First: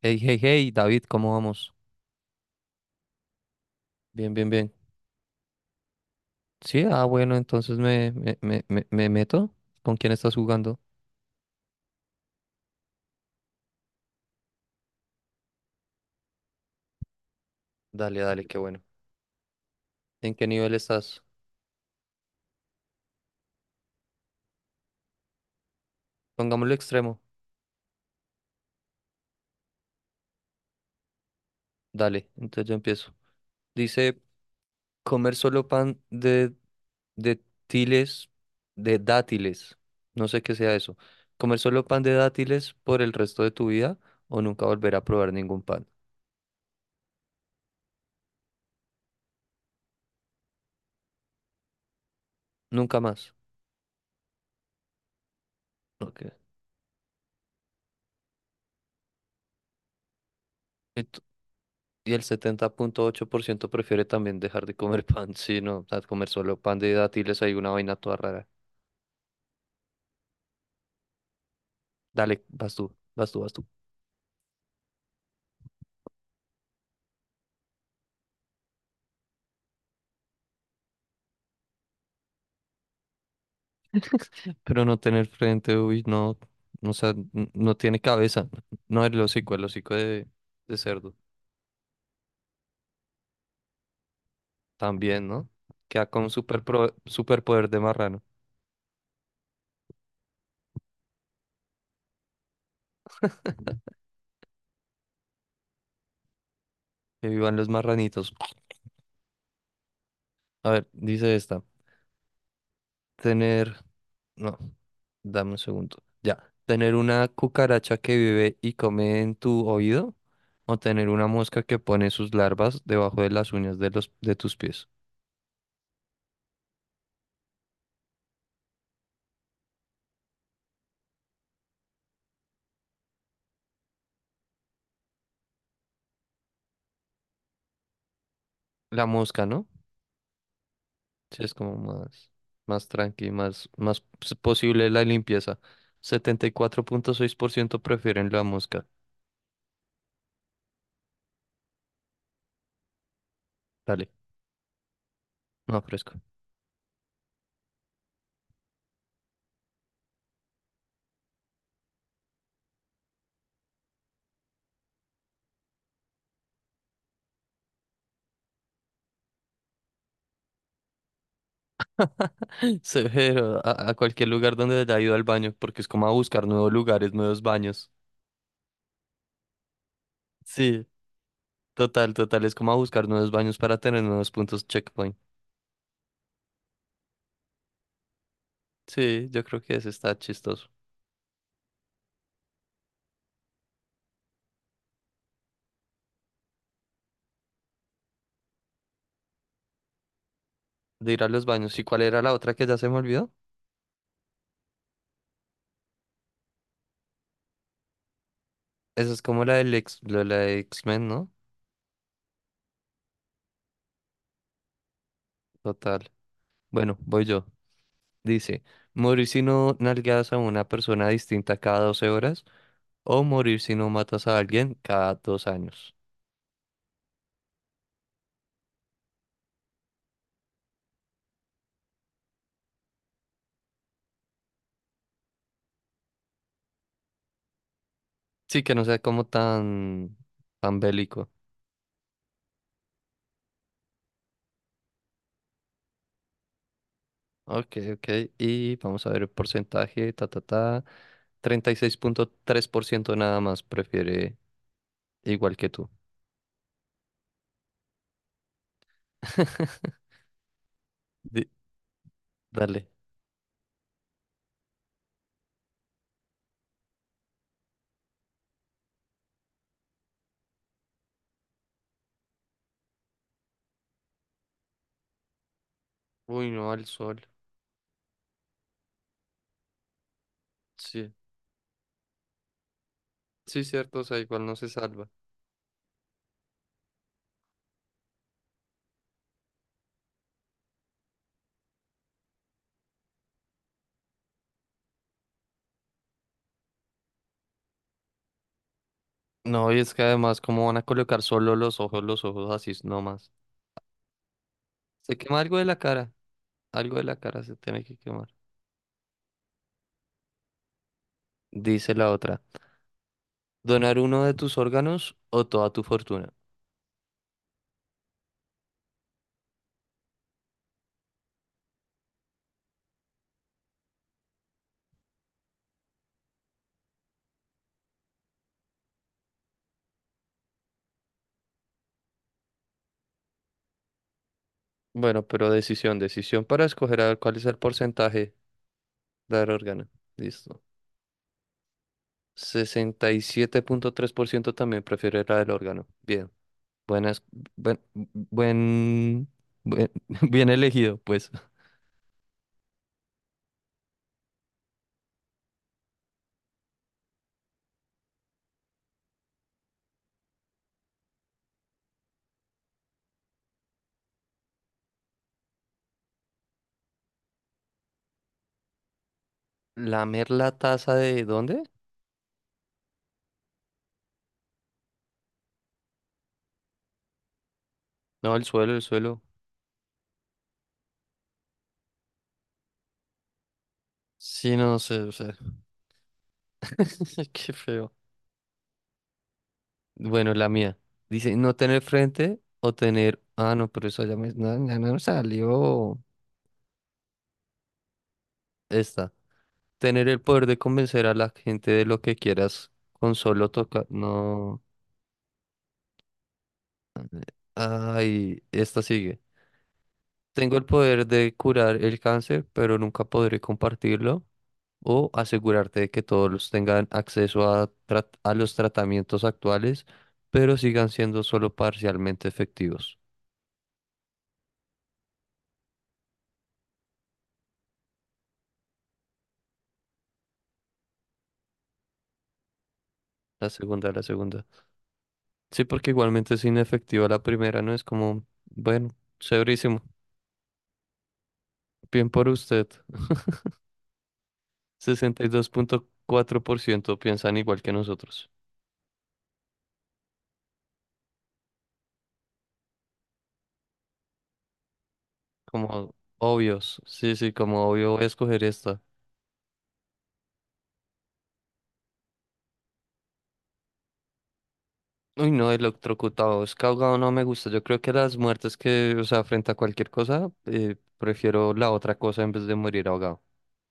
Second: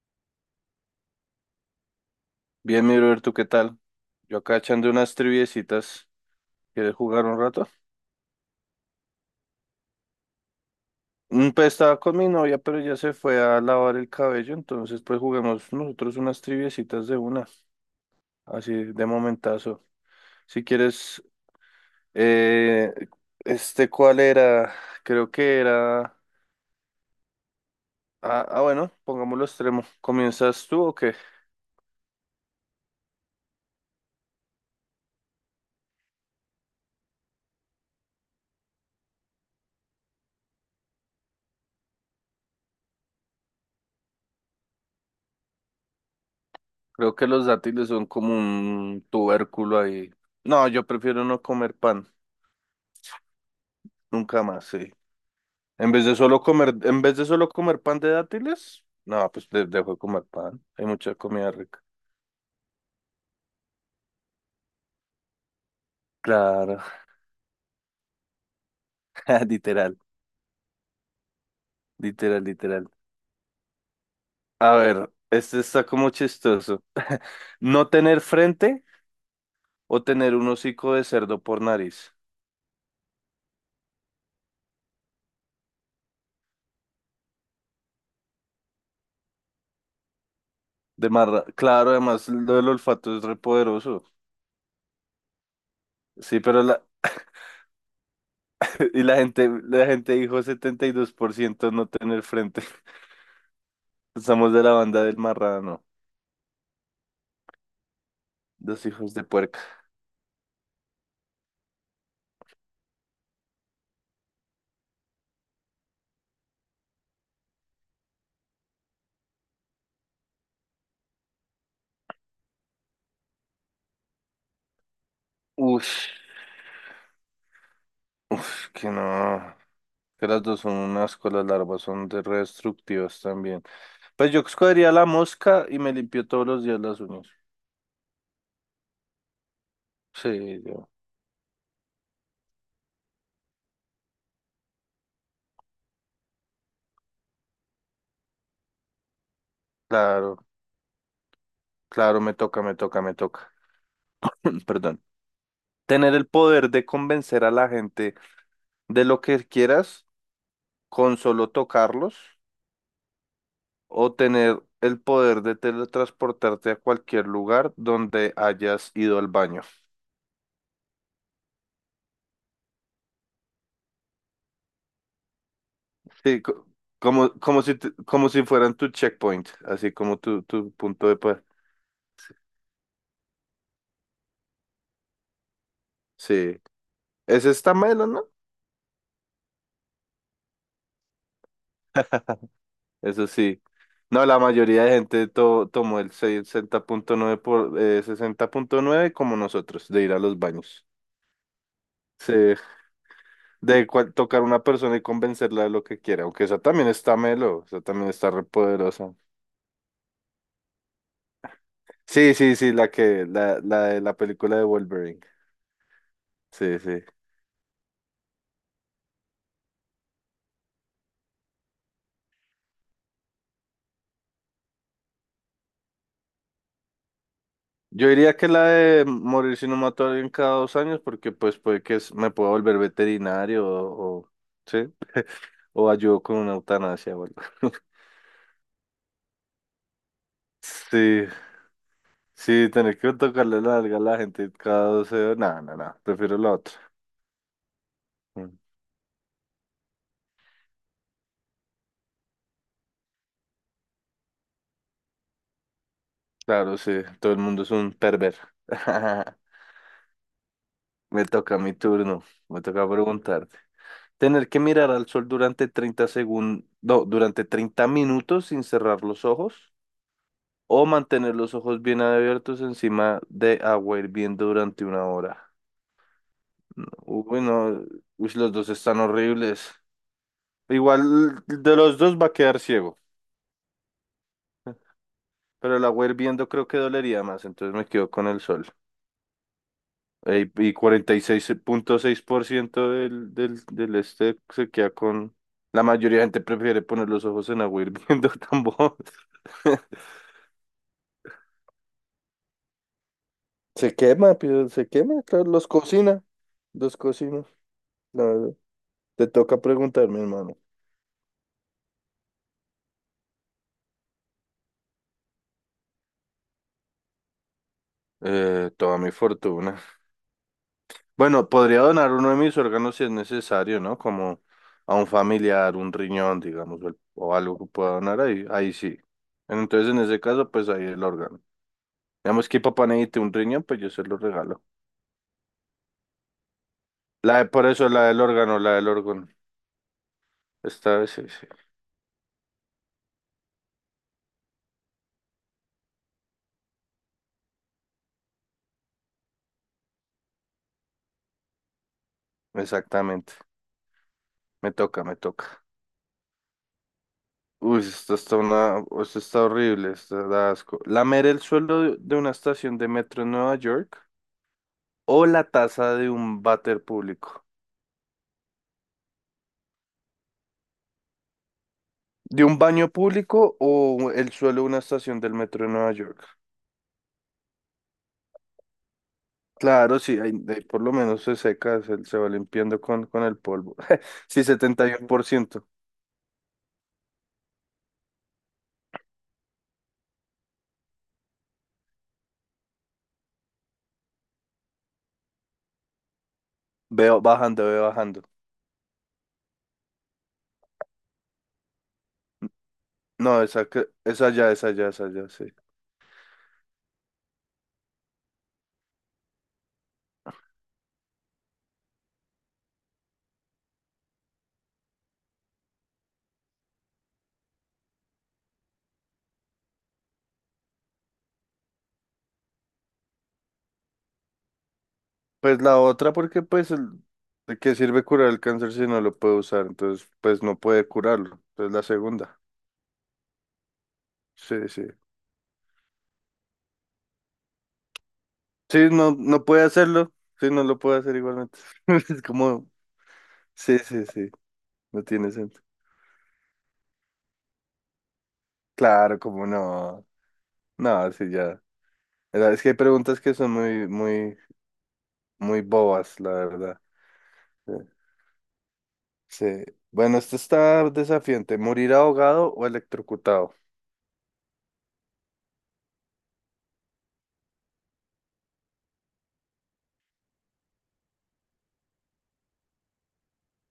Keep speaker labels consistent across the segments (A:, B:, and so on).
A: Hey, hey, hey, David, ¿cómo vamos?
B: Bien, mi brother, ¿tú qué tal?
A: Bien,
B: Yo
A: bien,
B: acá
A: bien.
B: echando unas triviecitas.
A: Sí,
B: ¿Quieres jugar
A: bueno,
B: un rato?
A: entonces me meto. ¿Con quién estás jugando?
B: Pues estaba con mi novia, pero ya se fue a lavar el cabello, entonces pues juguemos nosotros unas triviecitas de una,
A: Dale, dale, qué
B: así
A: bueno.
B: de momentazo.
A: ¿En qué
B: Si
A: nivel estás?
B: quieres, eh, ¿cuál era? Creo que era...
A: Pongámoslo extremo.
B: Ah, bueno, pongámoslo extremo. ¿Comienzas tú o qué?
A: Dale, entonces yo empiezo. Dice, comer solo pan de tiles, de dátiles. No sé qué sea eso. Comer solo pan de dátiles por el resto de tu vida o nunca volver a probar ningún pan.
B: Creo que los dátiles son como un tubérculo ahí. No, yo prefiero no comer pan,
A: Nunca más.
B: nunca más, sí. En vez de solo
A: Ok.
B: comer, en vez de solo comer pan de dátiles, no, pues dejo de comer pan. Hay mucha comida rica.
A: Y el 70,8% prefiere también dejar de comer pan, sí, no, o sea, comer solo pan
B: Claro,
A: de dátiles, hay una vaina toda rara.
B: literal, literal,
A: Dale, vas
B: literal.
A: tú, vas tú, vas tú.
B: A ver, este está como chistoso. No tener frente o tener un hocico de cerdo por nariz.
A: Pero no tener frente, uy, no, o sea, no tiene cabeza. No, el hocico de cerdo,
B: Claro, además lo del olfato es repoderoso.
A: también, ¿no? Queda con un
B: Sí, pero
A: super
B: la
A: superpoder de marrano.
B: y la gente dijo 72% no tener frente. Estamos de la banda del marrano,
A: Que vivan los marranitos.
B: los hijos de puerca.
A: A ver, dice esta. Tener, no, dame un segundo. Ya, tener una cucaracha que vive y come en tu oído o tener una mosca que pone sus larvas debajo de las uñas de los de tus pies.
B: Ush, ush, que no. Que las dos son un asco, las larvas son de re destructivas también. Pues yo escogería la mosca y me limpio todos los días las uñas.
A: La mosca, ¿no?
B: Sí,
A: Sí, es como más más tranqui, más más posible la limpieza. 74,6% prefieren la mosca.
B: claro, claro, me toca, me toca, me toca.
A: Dale,
B: Perdón.
A: no fresco.
B: Tener el poder de convencer a la gente de lo que quieras con solo tocarlos o tener el poder de teletransportarte a cualquier lugar donde hayas ido al baño.
A: Severo, a cualquier lugar donde haya ido al baño, porque es como a
B: Sí,
A: buscar nuevos lugares,
B: como,
A: nuevos
B: como si,
A: baños.
B: como si fueran tu checkpoint, así como tu
A: Sí.
B: punto de poder.
A: Total, total, es como a buscar nuevos baños para tener nuevos puntos checkpoint.
B: Sí. Ese está melo, ¿no?
A: Sí, yo creo que ese está chistoso.
B: Eso sí. No, la mayoría de gente tomó el 60.9 por 60.9 como nosotros, de ir a los baños.
A: De ir a los baños. ¿Y cuál era la
B: Sí,
A: otra que ya se me olvidó?
B: tocar a una persona y convencerla de lo que quiera, aunque esa también está melo, esa también está re
A: Esa
B: poderosa.
A: es como la del ex, la de X-Men, ¿no?
B: Sí, sí, sí, la de la película de Wolverine.
A: Total.
B: Sí,
A: Bueno,
B: sí.
A: voy yo. Dice, morir si no nalgas a una persona distinta cada 12 horas o morir si no matas a alguien cada 2 años.
B: Yo diría que la de morir si no mato a alguien cada 2 años, porque pues puede que me pueda volver veterinario o, sí, o ayudo con una eutanasia o algo.
A: Sí, que no sea como tan, tan
B: Sí,
A: bélico.
B: sí, tener que tocarle la alga a la gente cada 12 horas. No, no, no, prefiero la otra.
A: Ok, ok.
B: Mm,
A: Y vamos a ver el porcentaje, ta, ta, ta. 36,3% nada más prefiere igual que tú.
B: Claro, sí, todo el mundo es un perver. Me
A: Di-
B: toca mi turno, me
A: Dale.
B: toca preguntar. Tener que mirar al sol durante 30 segundos, no, durante 30 minutos sin cerrar los ojos o mantener los ojos bien abiertos encima de agua hirviendo durante una hora.
A: Uy, no, al
B: No,
A: sol.
B: uy, no, uy, los dos están horribles.
A: Sí,
B: Igual de los dos va a quedar ciego.
A: sí, cierto, o sea, igual no se salva.
B: Pero la agua viendo creo que dolería más, entonces me quedo con el sol. Ey, y cuarenta y seis 6.6% del, del, del este se queda con... La mayoría de gente prefiere poner los ojos en agua viendo tambor.
A: No, y es que además, ¿cómo van a colocar solo los ojos así nomás?
B: Se quema, pero se
A: Se
B: quema,
A: quema
B: claro,
A: algo de
B: los
A: la cara,
B: cocina.
A: algo
B: Los
A: de la cara
B: cocina.
A: se tiene que
B: La
A: quemar.
B: verdad. Te toca preguntarme, hermano.
A: Dice la otra, ¿donar uno de tus órganos o toda tu fortuna?
B: Toda mi fortuna. Bueno, podría donar uno de mis órganos si es necesario, ¿no? Como a un familiar, un riñón, digamos, o, o algo que pueda donar ahí sí. Entonces, en ese caso, pues ahí el órgano. Digamos que papá necesite un riñón, pues yo se lo regalo.
A: Bueno, pero decisión, decisión para escoger a ver cuál es el
B: Por eso la del
A: porcentaje.
B: órgano, la del órgano.
A: La del órgano. Listo.
B: Esta vez sí, sí.
A: 67,3% también prefiere la del órgano. Bien. Buenas. Buen. Buen. buen- Bien elegido, pues.
B: Exactamente. Me toca, me toca. Uy, esto está horrible, esto da asco. Lamer el suelo de una estación de metro en Nueva York o la taza de un váter público.
A: ¿Lamer la taza de dónde?
B: ¿De un baño público o el suelo de una estación del metro de Nueva York?
A: No, el suelo, el suelo.
B: Claro, sí, ahí por lo menos se seca, se va limpiando con el polvo. Sí,
A: Sí, no
B: setenta y
A: sé,
B: uno
A: o
B: por
A: sea.
B: ciento
A: Qué feo. Bueno, la mía. Dice, no tener frente o tener. Ah, no, pero eso ya me. No, ya no salió.
B: Veo bajando, veo bajando.
A: Esta. Tener el poder de convencer a la gente de lo que quieras con
B: No,
A: solo tocar.
B: esa ya,
A: No.
B: esa ya, esa ya, sí.
A: Ay, esta sigue. Tengo el poder de curar el cáncer, pero nunca podré compartirlo o asegurarte de que todos tengan acceso a los tratamientos actuales, pero sigan siendo solo parcialmente efectivos.
B: Pues la otra, porque pues, ¿de qué sirve curar el cáncer si no lo puede usar? Entonces, pues no puede curarlo. Entonces la segunda.
A: La segunda, la segunda.
B: Sí, sí.
A: Sí, porque igualmente es inefectiva la primera, ¿no? Es como,
B: Sí,
A: bueno,
B: no, no puede
A: severísimo.
B: hacerlo. Sí, no lo puede hacer igualmente.
A: Bien
B: Es
A: por usted.
B: como, sí, sí, sí. No
A: Sesenta y
B: tiene
A: dos
B: sentido.
A: punto cuatro por ciento piensan igual que nosotros.
B: Claro, como no. No, sí, ya. Es que hay preguntas que son muy, muy, muy
A: Como
B: bobas, la verdad.
A: obvios. Sí, sí, como
B: Sí.
A: obvio voy a escoger esta.
B: Sí. Bueno, esto está desafiante. ¿Morir ahogado o electrocutado?
A: Uy, no, electrocutado, es ahogado no me gusta. Yo creo que las muertes que, o sea, frente a cualquier cosa, prefiero la otra cosa en vez de morir ahogado.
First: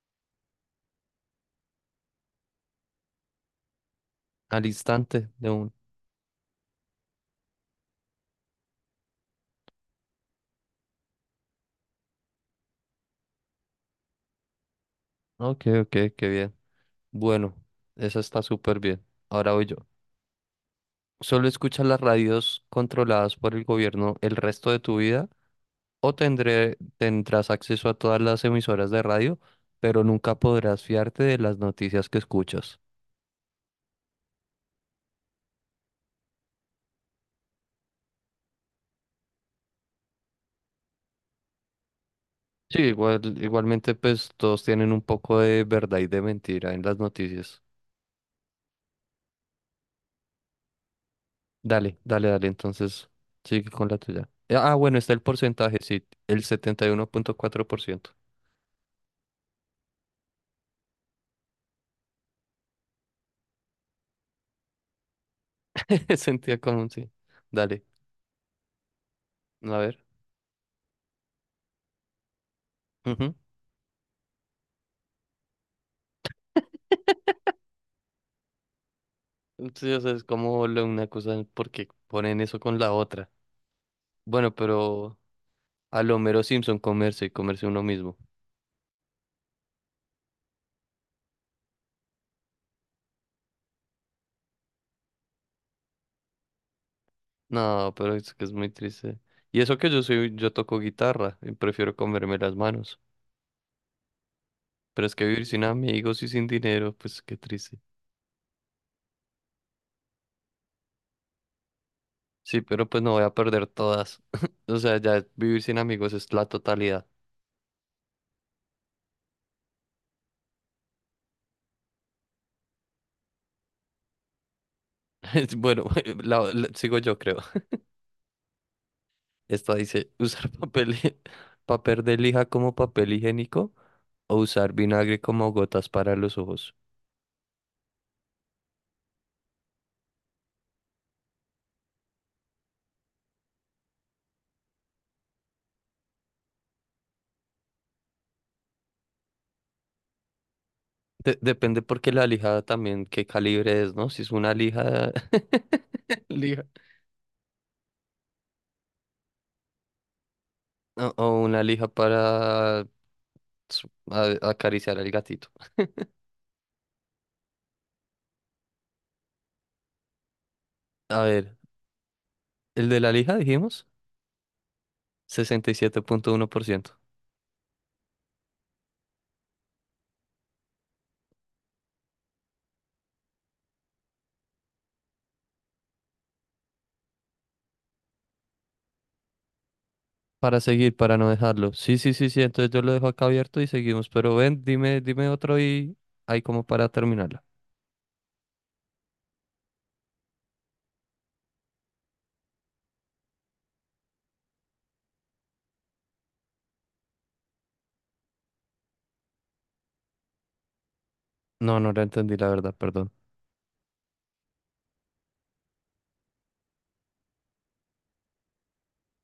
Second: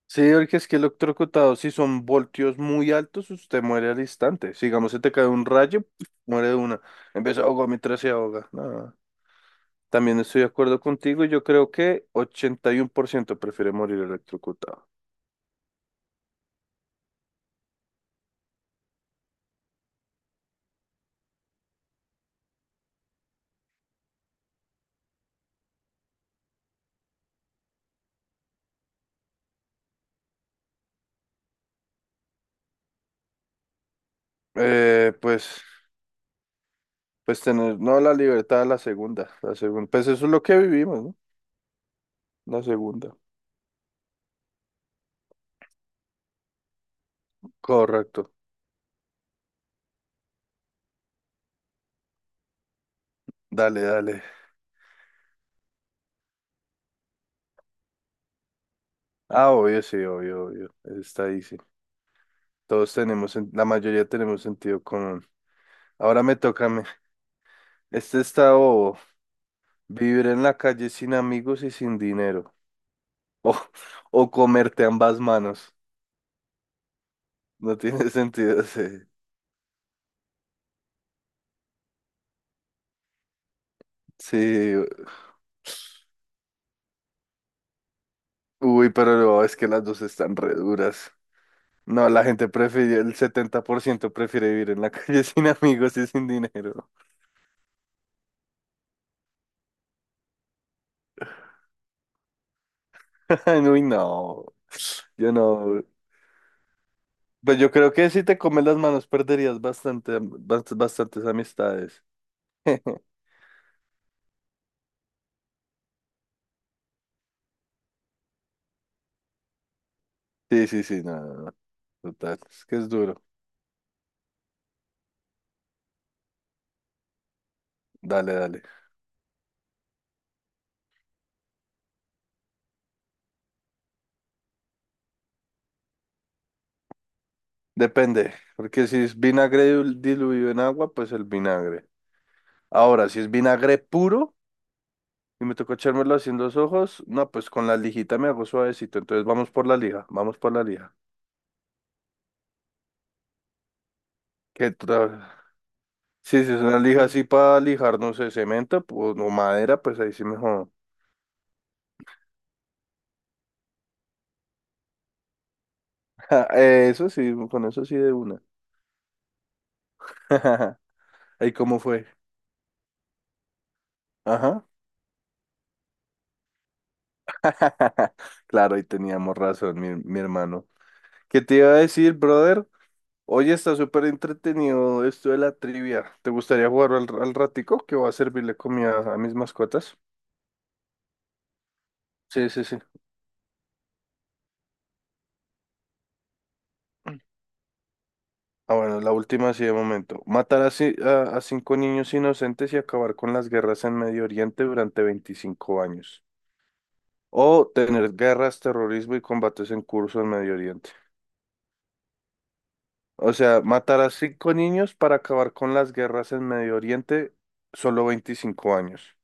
B: Sí, porque es que electrocutado, si son voltios muy altos, usted muere al instante.
A: Al
B: Si, digamos, se te cae
A: instante
B: un
A: de un.
B: rayo, muere de una. Empieza a ahogar mientras se ahoga. No. También estoy de acuerdo contigo. Yo creo que 81% prefiere morir electrocutado.
A: Ok, ok, qué bien. Bueno, esa está súper bien. Ahora voy yo. ¿Solo escuchas las radios controladas por el gobierno el resto de tu vida? ¿O tendré, tendrás acceso a todas las emisoras de radio, pero nunca podrás fiarte de las noticias que escuchas?
B: Eh, pues Pues tener, no la libertad, la segunda, la segunda. Pues eso es lo que vivimos, ¿no? La
A: Sí,
B: segunda.
A: igual, igualmente pues todos tienen un poco de verdad y de mentira en las noticias.
B: Correcto.
A: Dale, dale, dale, entonces sigue
B: Dale,
A: con la
B: dale.
A: tuya. Ah, bueno, está el porcentaje, sí, el 71,4%.
B: Ah, obvio, sí, obvio, obvio. Eso está ahí, sí. Todos tenemos, la mayoría tenemos sentido común. Ahora me
A: Sentía
B: toca a mí.
A: como sí. Dale,
B: Este está bobo.
A: a ver.
B: Vivir en la calle sin amigos y sin dinero.
A: Ujú.
B: O, o comerte ambas manos. No tiene sentido, sí.
A: Sí, o sea, es como una cosa porque ponen eso con la otra. Bueno,
B: Sí.
A: pero a lo mero Simpson comerse y comerse uno mismo.
B: Uy, pero no, es que las dos están re duras. No, la gente prefiere, el 70% prefiere vivir en la calle sin amigos y sin dinero.
A: No, pero es que es muy triste. Y eso que yo soy, yo toco guitarra y prefiero comerme las manos.
B: Uy, no,
A: Pero es que
B: yo
A: vivir sin
B: no.
A: amigos y sin dinero, pues qué
B: Pues yo
A: triste.
B: creo que si te comes las manos perderías bastantes amistades.
A: Sí, pero pues no voy a perder todas. O sea, ya vivir sin amigos es la totalidad.
B: Sí, sí, sí, no, no, no, total. Es que es duro.
A: Bueno, sigo yo creo.
B: Dale, dale.
A: Esta dice, usar papel, papel de lija como papel higiénico o usar vinagre como gotas para los ojos.
B: Depende, porque si es vinagre diluido en agua, pues el vinagre. Ahora, si es vinagre puro y me tocó echármelo así en los ojos, no, pues con la lijita me hago suavecito. Entonces vamos por la lija, vamos por la lija.
A: Depende porque la lija también qué calibre es, ¿no? Si es una
B: ¿Qué
A: lija,
B: tal? Sí, si es
A: lija.
B: una lija así para lijar, no sé, cemento pues, o madera, pues ahí sí mejor.
A: O una lija para acariciar al gatito.
B: Eso sí, con eso sí de una.
A: A
B: ¿Y
A: ver,
B: cómo fue?
A: el de la lija dijimos.
B: Ajá.
A: 67,1%.
B: Claro, ahí teníamos razón, mi hermano. ¿Qué te iba a decir, brother? Oye, está súper entretenido esto de la trivia. ¿Te gustaría jugar al ratico que va a servirle comida a mis mascotas?
A: Para seguir, para no dejarlo. Sí, sí, sí, sí.
B: Sí, sí,
A: Entonces
B: sí.
A: yo lo dejo acá abierto y seguimos. Pero ven, dime, dime otro y hay como para terminarla.
B: Ah, bueno, la última sí de momento. Matar a cinco niños inocentes y acabar con las guerras en Medio Oriente durante 25 años. O tener guerras, terrorismo y combates en curso en Medio Oriente.
A: No, no la entendí, la verdad, perdón.
B: O sea, matar a cinco niños para acabar con las guerras en Medio Oriente, solo 25 años.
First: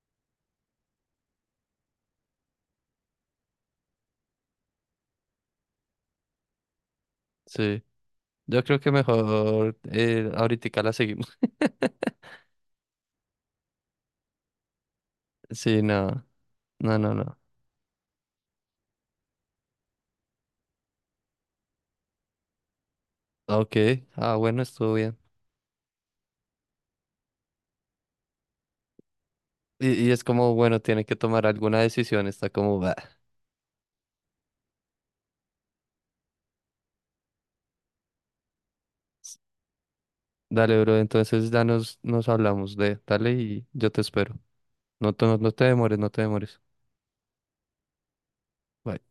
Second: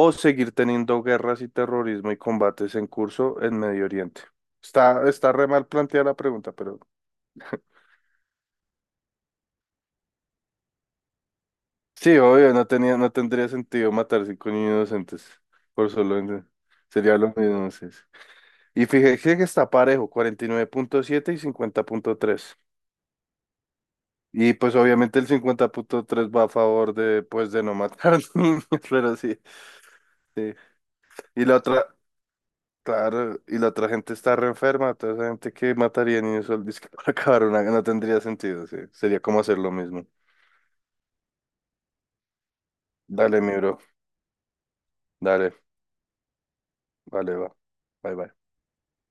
B: O seguir teniendo guerras y terrorismo y combates en curso en Medio Oriente. Está re mal planteada la pregunta, pero...
A: Sí. Yo creo que mejor ahorita la seguimos.
B: Sí, obvio, no tendría sentido matar cinco niños inocentes
A: Sí,
B: por solo
A: no.
B: en-
A: No, no,
B: sería lo
A: no.
B: mismo, sí, sí. Y fíjese que está parejo, 49.7 y 50.3. Y 50.3.
A: Ok. Ah,
B: Y
A: bueno,
B: pues
A: estuvo bien.
B: obviamente el 50.3 va a favor de, pues, de no matar niños, pero sí,
A: Y es
B: sí.
A: como, bueno, tiene que
B: Y
A: tomar
B: la
A: alguna
B: otra,
A: decisión. Está como, "Bah".
B: claro, y la otra gente está re enferma, toda esa gente que mataría niños solo dizque para acabar una, no tendría sentido, sí. Sería como hacer lo mismo.
A: Dale, bro. Entonces ya nos hablamos de, dale
B: Dale, mi
A: y
B: bro,
A: yo te espero. No, no, no
B: dale,
A: te demores, no te demores.
B: vale, va. Bye, bye.
A: Bye.